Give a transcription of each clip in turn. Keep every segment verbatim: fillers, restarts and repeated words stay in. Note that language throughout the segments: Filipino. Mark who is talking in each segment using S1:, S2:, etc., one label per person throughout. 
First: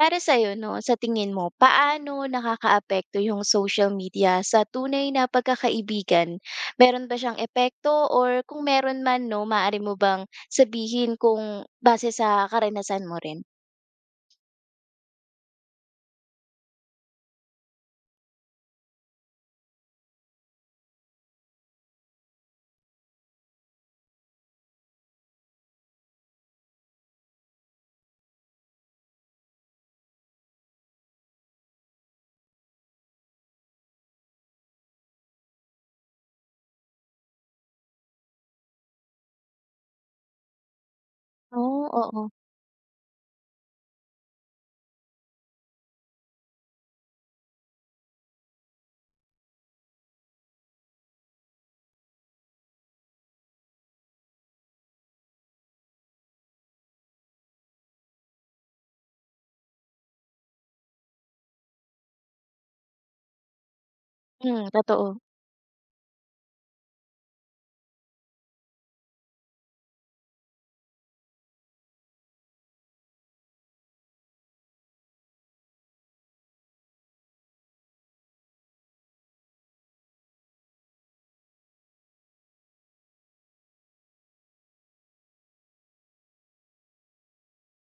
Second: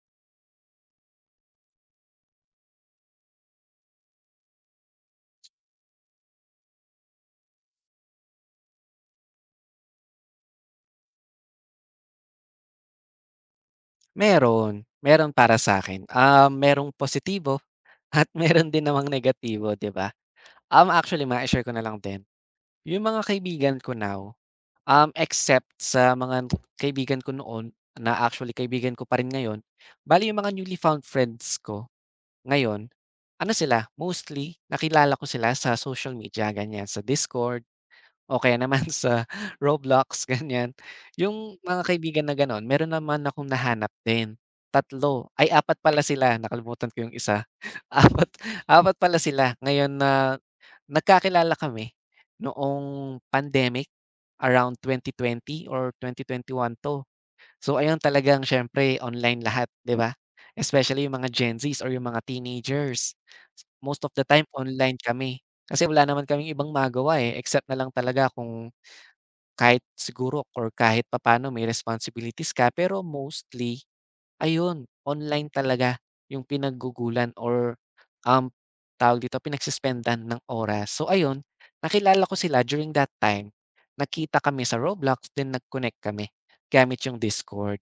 S1: Para sa sa'yo 'no, sa tingin mo, paano nakakaapekto yung social media sa tunay na pagkakaibigan? Meron ba siyang epekto or kung meron man 'no, maaari mo bang sabihin kung base sa karanasan mo rin?
S2: Meron, meron para sa'kin. Um, merong positibo at meron din namang negatibo, 'di ba? Um, actually ma share ko na lang din, yung mga kaibigan ko now, um, except sa mga kaibigan ko noon na actually kaibigan ko pa rin ngayon, bale yung mga newly found friends ko ngayon, ano sila, mostly nakilala ko sila sa social media, ganyan, sa Discord. O kaya naman sa Roblox ganyan. Yung mga
S1: Oh,
S2: kaibigan
S1: oo.
S2: na gano'n meron naman akong nahanap din, tatlo ay apat pala sila, nakalimutan ko yung isa. apat apat pala sila ngayon na nagkakilala kami noong pandemic around twenty twenty or twenty twenty-one 'to. So ayun, talagang siyempre online lahat, 'di ba? Especially yung mga Gen Zs or yung mga teenagers. Most of the time
S1: Hmm,
S2: online
S1: totoo.
S2: kami, kasi wala naman kaming ibang magawa, eh, except na lang talaga kung kahit siguro or kahit papaano may responsibilities ka, pero mostly ayun, online talaga yung pinaggugulan or, um, tawag dito, pinagsispendan ng oras. So ayun, nakilala ko sila during that time. Nakita kami sa Roblox then nag-connect kami gamit yung Discord.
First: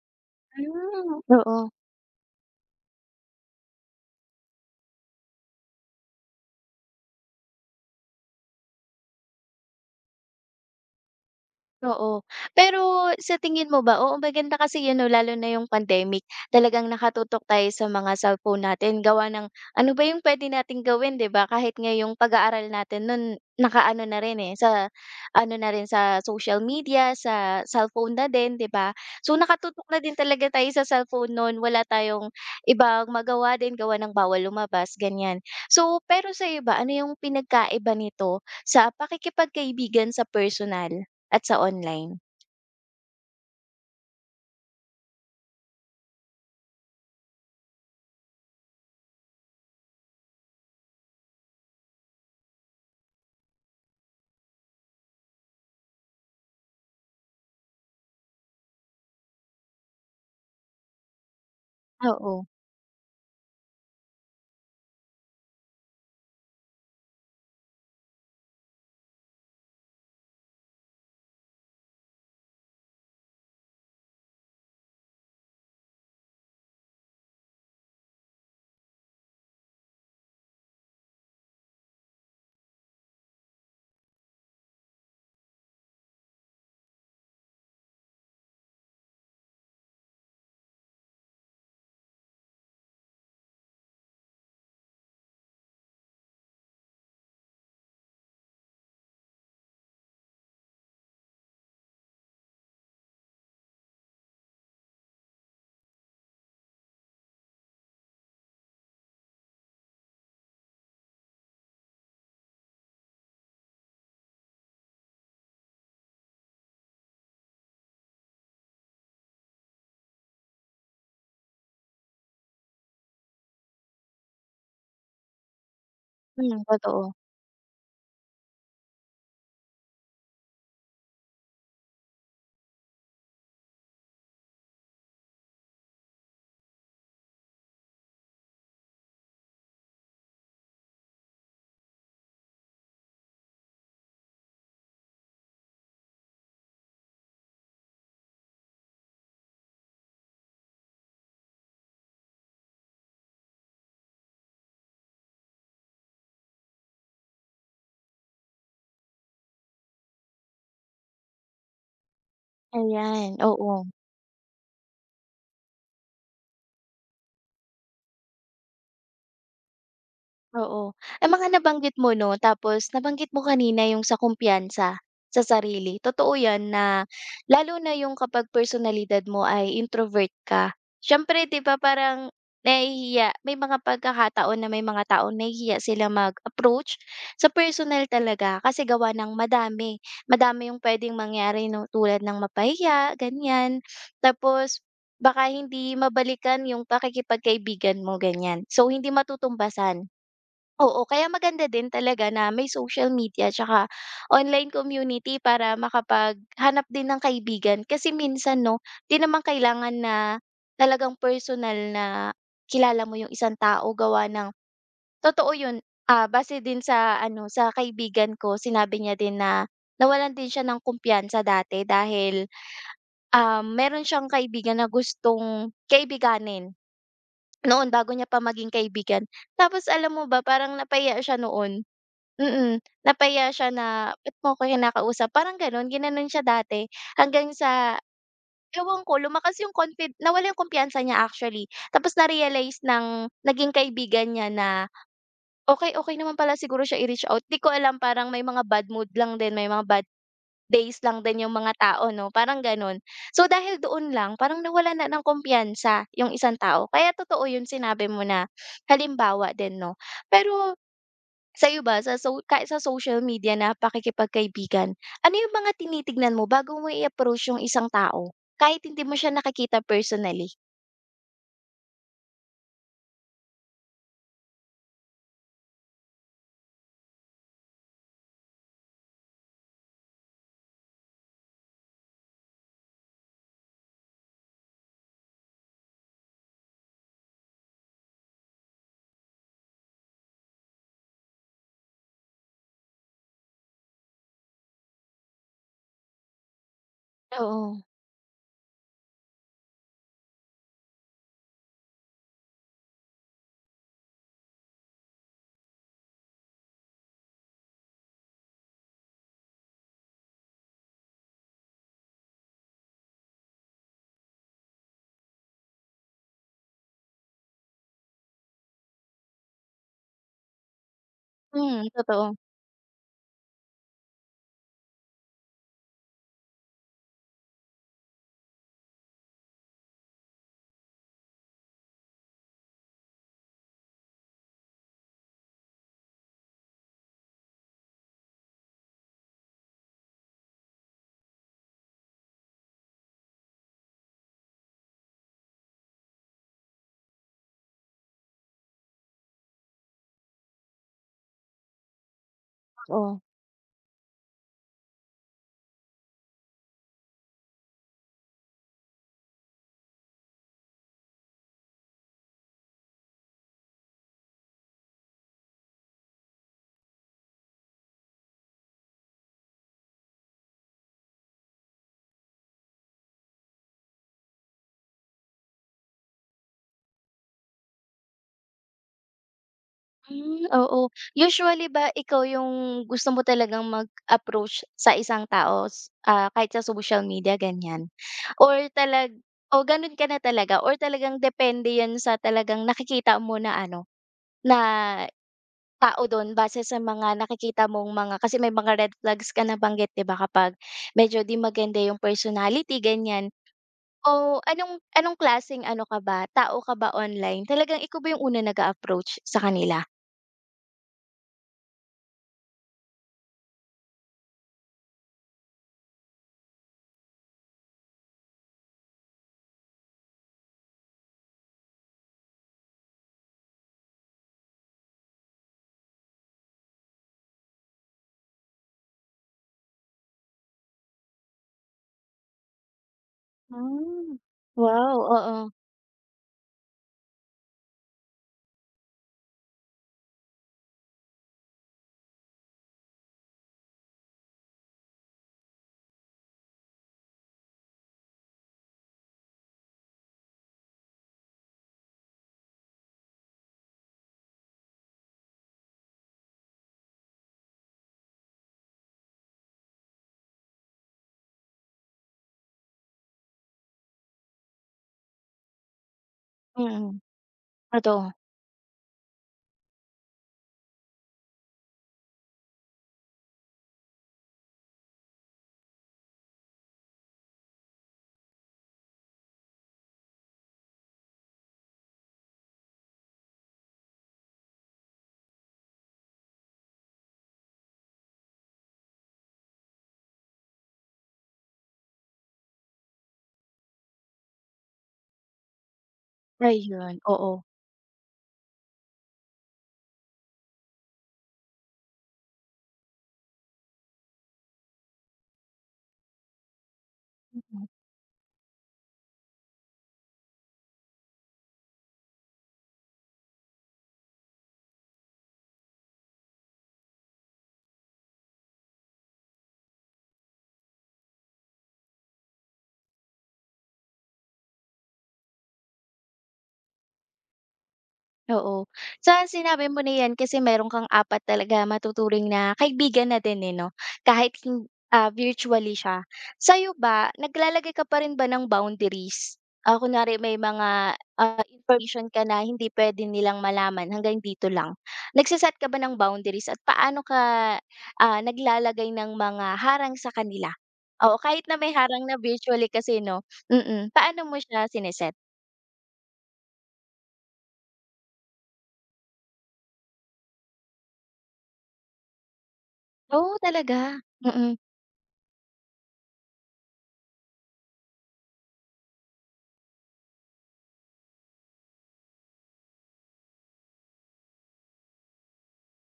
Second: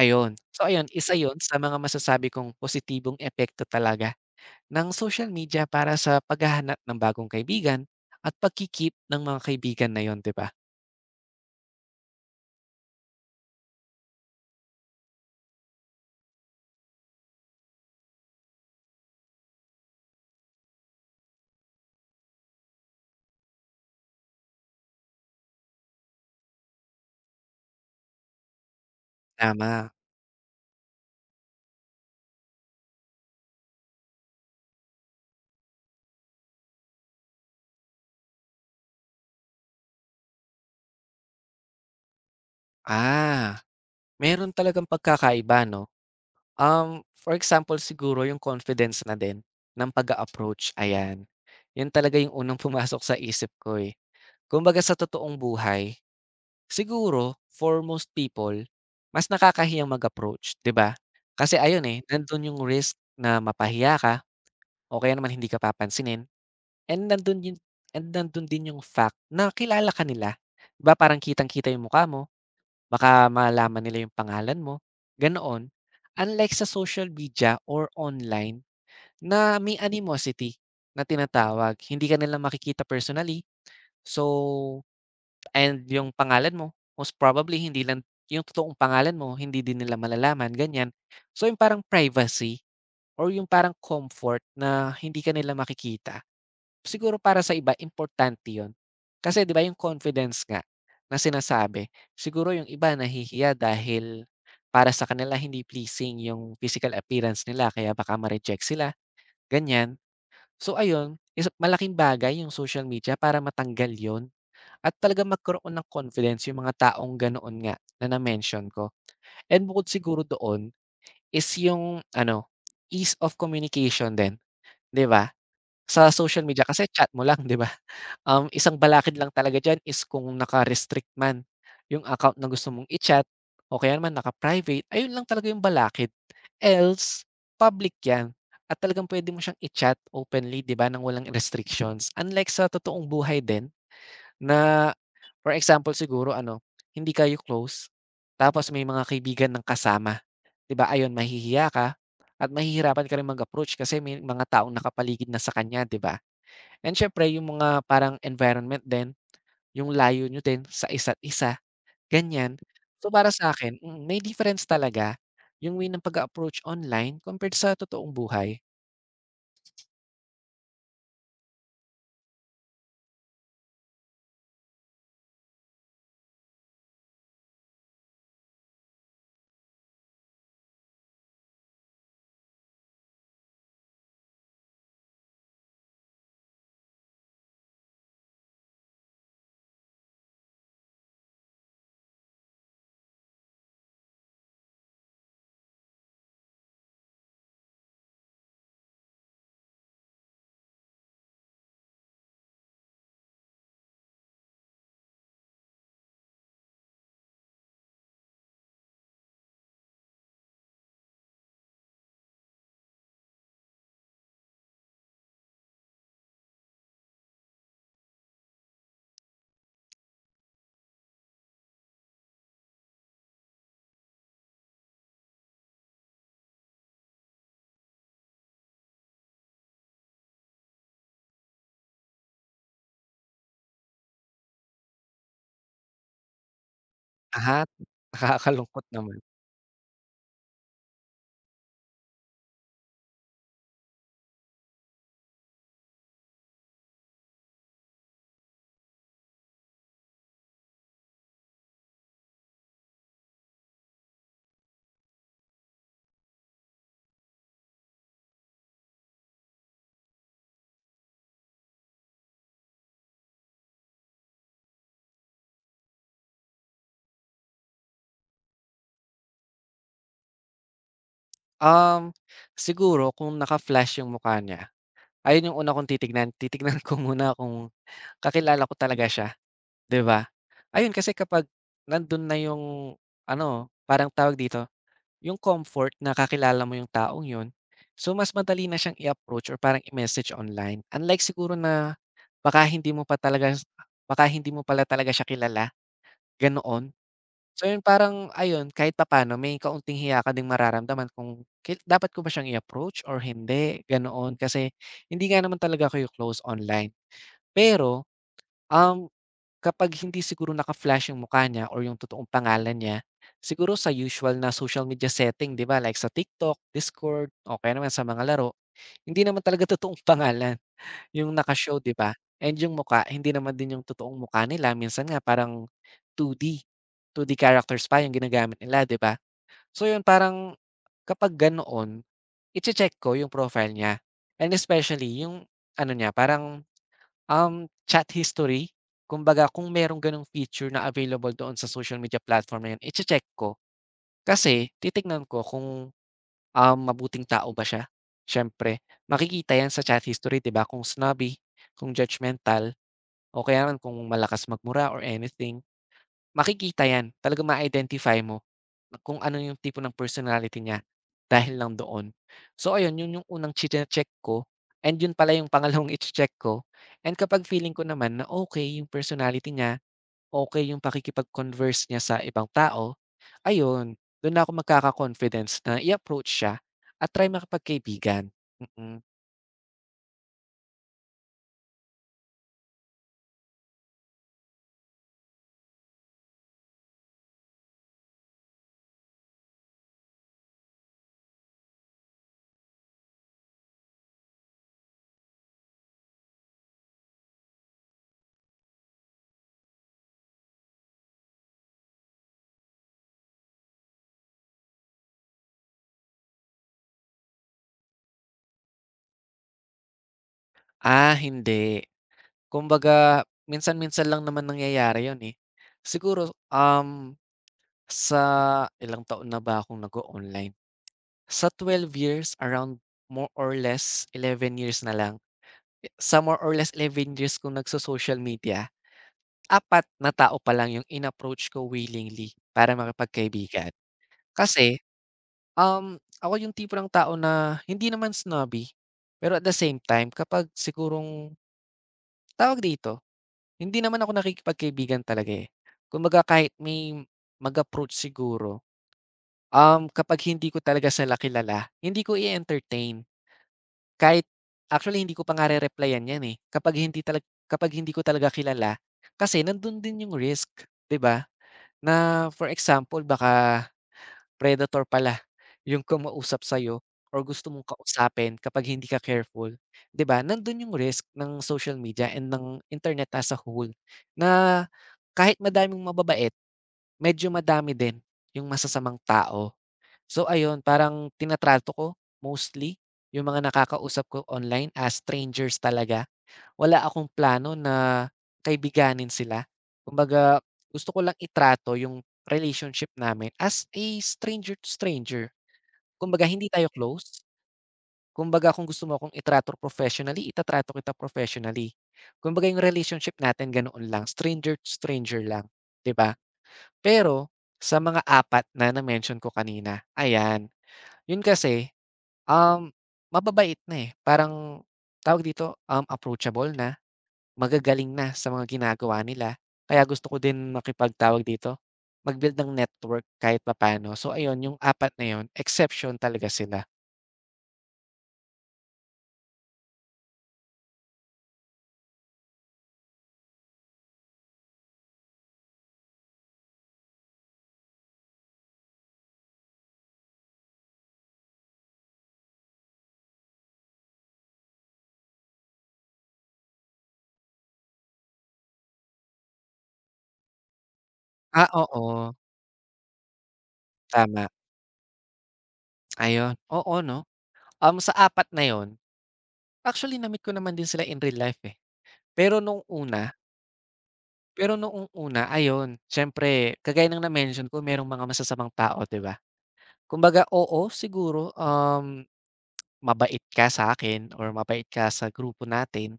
S2: Ayun. So ayun, isa
S1: Hmm,
S2: yun sa
S1: oo.
S2: mga masasabi kong positibong epekto talaga ng social media para sa paghahanap ng bagong kaibigan at pagki-keep ng mga kaibigan na yun, 'di ba?
S1: Oo. Pero sa tingin mo ba, oo, maganda kasi 'yun 'no, lalo na yung pandemic, talagang nakatutok tayo sa mga cellphone natin gawa ng ano ba yung pwede nating gawin, 'di ba? Kahit nga yung pag-aaral natin nun nakaano na rin, eh, sa ano na rin, sa social media, sa cellphone na din, 'di ba? So, nakatutok
S2: Tama.
S1: na din talaga tayo sa cellphone nun, wala tayong ibang magawa din gawa ng bawal lumabas, ganiyan. So, pero sa iba, ano yung pinagkaiba nito sa pakikipagkaibigan sa personal at sa online?
S2: Ah, meron talagang pagkakaiba 'no? Um, for example siguro yung confidence na din ng pag-a-approach, ayan. Yun talaga yung unang pumasok sa isip ko, eh. Kumbaga sa totoong buhay, siguro for most people, mas nakakahiyang mag-approach, 'di ba? Kasi ayun, eh,
S1: Oo.
S2: nandun yung risk na mapahiya ka o kaya naman hindi ka papansinin, and nandun yun, and nandun din yung fact na kilala ka nila. 'Di ba parang kitang-kita yung mukha mo, baka malaman nila yung pangalan mo, ganoon. Unlike sa social media or online na may animosity na tinatawag, hindi ka nila makikita personally. So, and yung pangalan mo, most probably hindi lang yung totoong pangalan mo, hindi din nila malalaman, ganyan. So, yung parang privacy or yung parang comfort na hindi ka nila makikita, siguro para sa iba importante yon. Kasi 'di ba yung confidence nga na sinasabi, siguro yung iba nahihiya dahil para sa kanila hindi pleasing yung physical appearance nila kaya baka ma-reject sila, ganyan. So ayun, is malaking bagay yung social media para matanggal yon at talagang magkaroon ng confidence yung mga taong ganoon nga na na-mention ko. And bukod siguro doon is yung ano, ease of communication din, 'di ba? Sa social
S1: Hmm,
S2: media kasi chat
S1: totoo.
S2: mo lang, 'di ba? Um, isang balakid lang talaga diyan is kung naka-restrict man yung account na gusto mong i-chat o kaya naman naka-private, ayun lang talaga yung balakid. Else, public 'yan at talagang puwede mo siyang i-chat openly, 'di ba, nang walang restrictions. Unlike sa totoong buhay din na for example siguro ano, hindi kayo close tapos may mga kaibigan ng kasama, 'di ba? Ayun mahihiya ka at mahihirapan ka rin mag-approach kasi may mga taong nakapaligid na sa kanya, 'di ba? And siyempre yung mga parang environment din, yung layo nyo din sa isa't isa, ganyan. So para
S1: Ayan, oo,
S2: sa'kin, mm, may difference talaga yung way ng pag-a-approach online compared sa totoong buhay.
S1: oo. Ang mga nabanggit mo 'no, tapos nabanggit mo kanina yung sa kumpiyansa sa sarili. Totoo 'yan na lalo na yung kapag personalidad mo ay introvert ka, siyempre 'di ba parang nahihiya, may mga pagkakataon na may mga taong nahihiya sila mag-approach sa personal talaga kasi gawa ng madami. Madami yung puwedeng mangyari 'no, tulad ng mapahiya, ganiyan. Tapos, baka hindi mabalikan yung pakikipagkaibigan mo, ganyan. So, hindi matutumbasan. Oo, kaya maganda din talaga na may social media tsaka online community para makapaghanap din ng kaibigan. Kasi minsan 'no, 'di naman kailangan na talagang personal na kilala mo yung isang tao gawa ng totoo yun, ah, base din sa ano, sa kaibigan ko sinabi niya din na nawalan din siya ng kumpiyansa dati dahil Um, meron siyang kaibigan na gustong kaibiganin noon bago niya pa maging kaibigan. Tapos, alam mo ba, parang napahiya siya noon. Mm, napahiya siya na, "Ba't mo ako kinakausap?" Parang gano'n, ginanon siya dati hanggang
S2: At
S1: sa,
S2: nakakalungkot
S1: ewan
S2: naman.
S1: ko, lumakas yung confid nawala yung kumpiyansa niya, actually. Tapos na-realize ng naging kaibigan niya na okey, okey naman pala siguro siya i-reach out. 'Di ko alam, parang may mga bad mood lang din, may mga bad days lang din yung mga tao 'no, parang gano'n. So dahil doon lang parang nawalan na ng kumpiyansa yung isang tao. Kaya totoo yung sinabi mo na halimbawa din 'no. Pero sa'yo ba, sa so ka sa social media na pakikipagkaibigan, ano yung mga tinitignan mo bago mo i-approach yung isang tao? Kahit hindi mo siya nakakita personally?
S2: Um, siguro kung naka-flash yung mukha niya, ayun yung una kong titignan. Titignan ko muna kung kakilala ko talaga siya, 'di ba? Ayun, kasi kapag nandun na yung ano, parang tawag dito, yung comfort na kakilala mo yung taong yun, so mas madali na siyang i-approach or parang i-message online. Unlike siguro na baka hindi mo pa talaga baka hindi mo pala talaga siya kilala, ganoon. So
S1: Oo.
S2: yun parang ayun, kahit papaano may kaunting hiya ka ding mararamdaman kung ki dapat ko ba siyang i-approach or hindi, ganoon. Kasi hindi nga naman talaga kayo close online. Pero, um, kapag hindi siguro naka-flash yung mukha niya or yung totoong pangalan niya, siguro sa usual na social media setting, 'di ba, like sa TikTok, Discord o kaya naman sa mga laro, hindi naman talaga totoong pangalan yung naka-show,
S1: Hmm,
S2: 'di ba?
S1: totoo.
S2: And yung mukha hindi naman din yung totoong mukha nila, minsan nga parang two D, two D characters pa yung ginagamit nila, 'di ba? So yun parang kapag ganoon, iche-check ko yung profile niya, and especially yung ano niya parang, um, chat history. Kumbaga kung merong ganong feature na available doon sa social media platform na yun, iche-check ko. Kasi titignan ko kung, Um, mabuting tao ba siya? Siyempre, makikita 'yan sa chat history, 'di ba, kung snobby, kung judgmental,
S1: Oo.
S2: o kaya naman kung malakas magmura or anything, makikita 'yan. Talaga ma-identify mo kung ano yung tipo ng personality niya dahil lang doon. So ayun, yun yung unang chine-check ko, and yun pala yung pangalawang iche-check ko, and kapag feeling ko naman na okay yung personality niya, okay yung pakikipag-converse niya sa ibang tao, ayun, dun na ako magkaka-confidence na i-approach siya at try makipagkaibigan, mm.
S1: Hmm, oo. Usually ba ikaw yung gusto mo talagang mag-approach sa isang tao, s- ah, kahit sa social media, ganyan? Or talag o gano'n ka na talaga, or talagang depende 'yan sa talagang nakikita mo na ano, na tao dun base sa mga nakikita mong mga, kasi may mga red flags ka nabanggit, 'di ba, kapag medyo 'di maganda yung personality, ganyan. O anong anong klaseng ano ka ba, tao ka ba online? Talagang ikaw ba yung unang nag approach sa kanila?
S2: Ah, hindi. Kumbaga minsan-minsan lang naman nangyayari yun, eh. Siguro, um, sa ilang taon na ba akong nag online. Sa twelve years, around more or less eleven years na lang. Sa more or less eleven years kong nagso-social media, apat na tao pa lang yung in-approach ko willingly para makipagkaibigan.
S1: Hmm,
S2: Kasi,
S1: wow, oo,
S2: Um, ako yung tipo ng tao na hindi naman snobby, pero at the same time kapag sigurong tawag dito, hindi naman ako nakikipagkaibigan talaga, eh. Kumbaga kahit may mag-approach siguro, um, kapag hindi ko talaga sila kilala, hindi ko i-entertain. Kahit actually hindi ko pa nga re-replyan 'yan, eh, kapag hindi talag kapag hindi ko talaga kilala. Kasi nandun din yung risk, 'di ba? Na for example baka predator pala yung kumausap sa'yo
S1: mm.
S2: or gusto mong
S1: Totoo,
S2: kausapin kapag hindi ka careful, 'di ba? Nandun yung risk ng social media and ng internet as a whole na kahit madaming mababait, medyo madami din yung masasamang tao. So ayun, parang tinatrato ko mostly yung mga nakakausap ko online as strangers talaga. Wala akong plano na kaibiganin sila. Kumbaga gusto ko lang itrato yung relationship namin as a stranger to stranger. Kumbaga hindi tayo
S1: ayun,
S2: close.
S1: oo.
S2: Kumbaga kung gusto mo akong itrato professionally, itatrato kita professionally. Kumbaga yung relationship natin ganoon lang, stranger to stranger lang, 'di ba? Pero sa mga apat na na-mention ko kanina, ayan, yun kasi, um, mababait na, eh, parang tawag dito, um, approachable na. Magagaling na sa mga ginagawa nila. Kaya gusto ko din makipag dito, mag-build ng network kahit papaano. So ayun, yung apat na yun, exception talaga sila.
S1: Oo. Sa sinabi mo na 'yan, kasi meron kang apat talaga matuturing na kaibigan na din, eh, 'no? Kahit hin ah, virtually siya. Sa'yo ba, naglalagay ka pa rin ba ng boundaries? Ah, kunwari may mga, ah, information ka na hindi puwede nilang malaman, hanggang dito lang. Nagse ka ba ng boundaries, at paano ka, ah, naglalagay ng mga harang sa kanila? Oo, kahit
S2: Ah,
S1: na may harang
S2: oo.
S1: na virtually kasi 'no? Mm. Paano
S2: Tama,
S1: mo siya sineset?
S2: ayun. Oo 'no? Um, sa apat na yun, actually na-meet ko naman din sila in real life, eh. Pero nung una
S1: Oo, talaga. Mm.
S2: pero noong una ayun, siyempre kagaya ng na-mention ko merong mga masasamang tao, 'di ba? Kumbaga, oo siguro, um, mabait ka sa akin or mabait ka sa grupo natin.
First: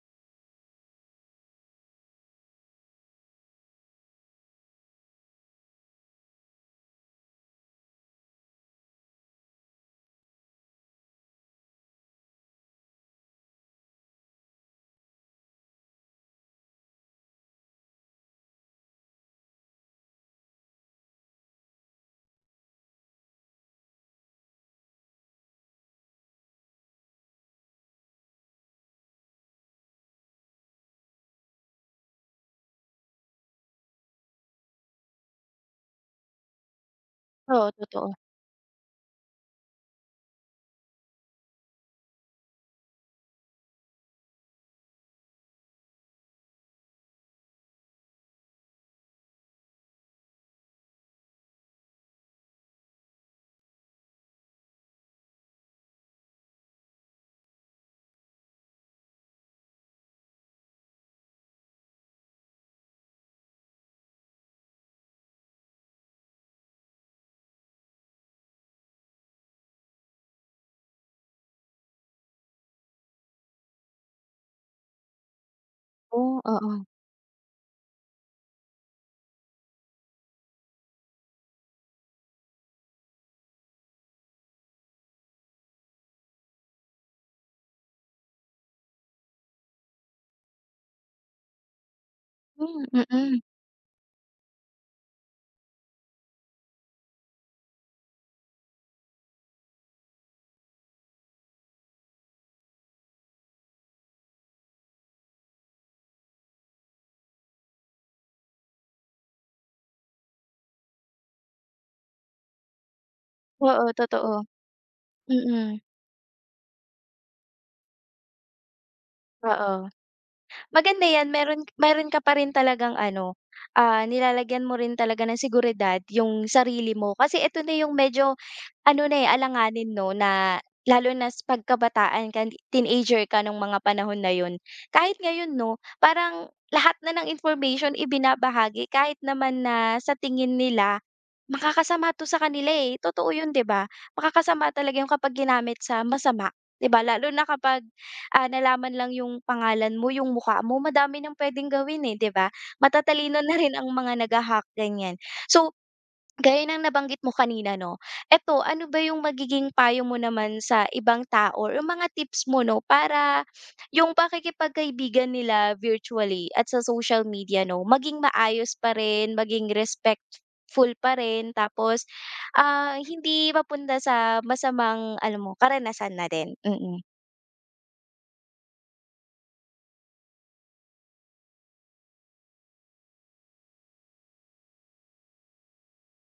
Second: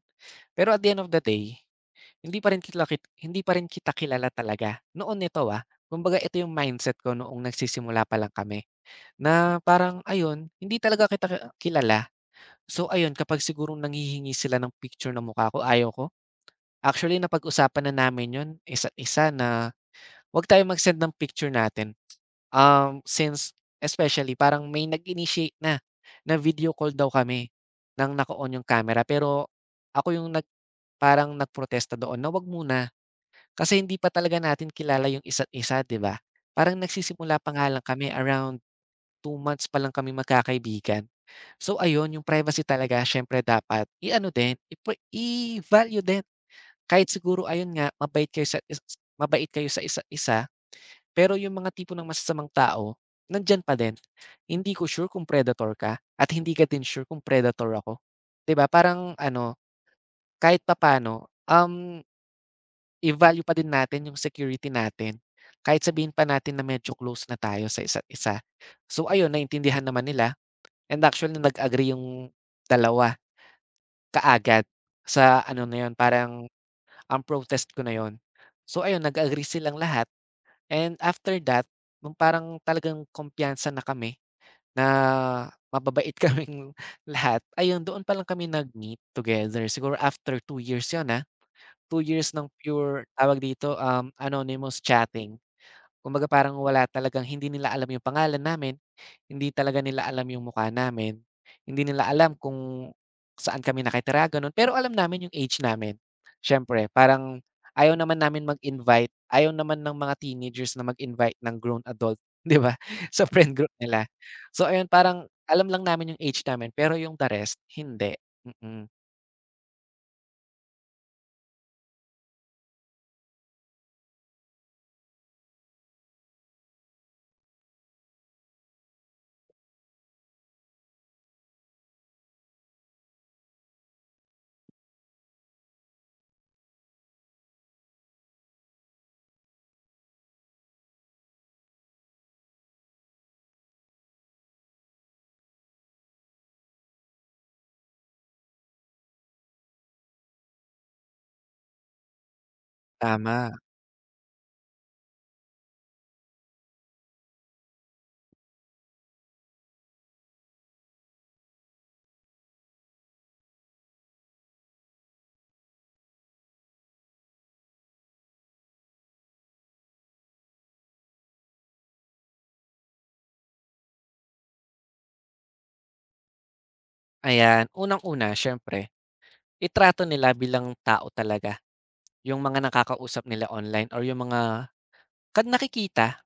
S2: Pero at the end of the day, hindi pa rin kitla kit hindi pa rin kita kilala talaga. Noon nito, ah, kumbaga ito yung mindset ko noong nagsisimula pa lang kami na parang ayun, hindi talaga kita ki kilala. So ayun, kapag siguro nanghihingi sila ng picture ng mukha ko, ayaw ko. Actually napag-usapan na namin yun, isa't isa, na 'wag tayong mag-send ng picture natin. Um, since especially parang may nag-initiate na, na video call daw kami nang naka-on yung camera, pero ako yung nag parang nagprotesta doon na wag muna, kasi hindi pa talaga natin kilala yung isa't isa, 'di ba? Parang nagsisimula pa nga
S1: Oo,
S2: lang
S1: totoo.
S2: kami, around two months pa lang kami magkakaibigan. So ayun, yung privacy talaga siyempre dapat i-ano din, ipa i-value din. Kahit siguro ayun nga mabait kayo sa is mabait kayo sa isa't isa, pero yung mga tipo ng masasamang tao, nandiyan pa din. Hindi ko sure kung predator ka at hindi ka din sure kung predator ako, 'di ba? Parang ano, kahit papaano, um, i-value pa din natin yung security natin. Kahit sabihin pa natin na medyo close na tayo sa isa't isa. So ayun, naintindihan naman nila, and actually nag-agree yung dalawa kaagad sa ano na yun,
S1: Oh,
S2: parang,
S1: oo.
S2: ang protest ko na yun. So ayun, nag-agree silang lahat. And after that, nung parang talagang kumpiyansa na kami na mababait kaming lahat, ayun doon pa lang kami nag-meet together. Siguro after two years 'yun, ah, two years ng
S1: Hmm,
S2: pure tawag
S1: mm.
S2: dito, um, anonymous chatting. Kumbaga parang wala talagang, hindi nila alam yung pangalan namin. Hindi talaga nila alam yung mukha namin, hindi nila alam kung saan kami nakatira gano'n, pero alam namin yung age namin. Siyempre parang ayaw naman namin mag-invite, ayaw naman ng mga teenagers na mag-invite ng grown adult, 'di ba, sa friend group
S1: Oo,
S2: nila.
S1: totoo.
S2: So ayun, parang alam
S1: Mm,
S2: lang namin yung age namin pero yung the rest hindi, mm.
S1: oo. Maganda 'yan, meron meron ka pa rin talagang ano, ah, nilalagyan mo rin talaga ng seguridad yung sarili mo, kasi ito na yung medyo ano na, eh, alanganin 'no, na lalo na sa pagkabataan ka, teenager ka nung mga panahon na yun. Kahit ngayon 'no, parang lahat na ng information ibinabahagi kahit naman na sa tingin nila makakasama 'to sa kanila, eh, totoo yun, 'di ba? Makakasama talaga yun kapag ginamit sa masama, 'di ba? Lalo na kapag, ah, nalaman lang yung pangalan mo, yung mukha mo, madami ng puwedeng gawin, eh, 'di ba? Matatalino
S2: Tama,
S1: na rin ang mga nagahak hack. So, gaya ng nabanggit mo kanina 'no, eto, ano ba yung magiging payo mo naman sa ibang tao or yung mga tips mo 'no, para yung pakikipagkaibigan nila virtually at sa social media 'no, maging maayos pa rin, maging respectful pa rin, tapos, ah, hindi mapunta sa masamang, alam mo, karanasan na din? Mm-mm. Mm.
S2: ayan. Unang-una siyempre, itrato nila bilang tao talaga yung mga nakakausap nila online or yung mga kad nakikita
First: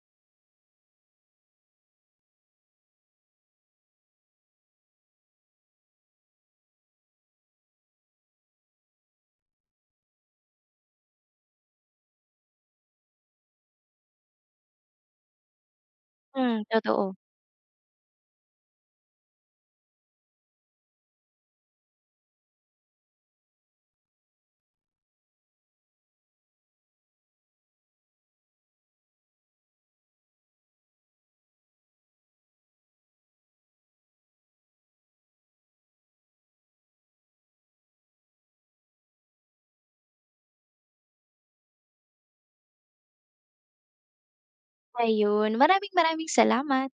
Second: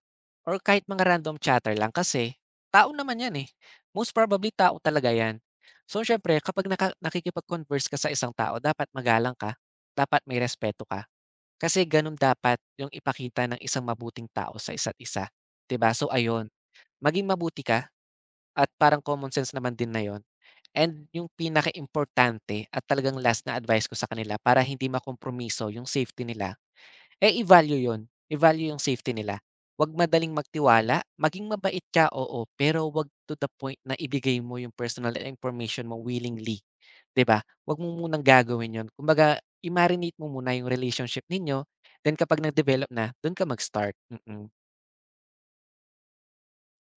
S2: or kahit mga random chatter lang, kasi tao naman 'yan, eh, most probably tao talaga 'yan. So, siyempre kapag naka nakikipag-converse ka sa isang tao dapat magalang ka, dapat may respeto ka, kasi gano'n dapat 'yung ipakita ng isang mabuting tao sa isa't isa, 'di ba? So, ayun,
S1: Hmm, totoo.
S2: maging mabuti ka at parang common sense naman din na yon, and 'yung pinakaimportante at talagang last na advice ko sa kanila para hindi makompromiso 'yung safety nila, eh, i-value 'yun, i-value yung safety nila. 'Wag madaling magtiwala, maging mabait ka, oo, pero 'wag to the point na ibigay mo yung personal information mo willingly, 'di ba? 'Wag mo munang gagawin 'yun. Kumbaga i-marinate mo muna yung relationship ninyo, then kapag nag-develop na, dun ka mag-start, mm. Mm.
S1: Ayun, maraming maraming salamat.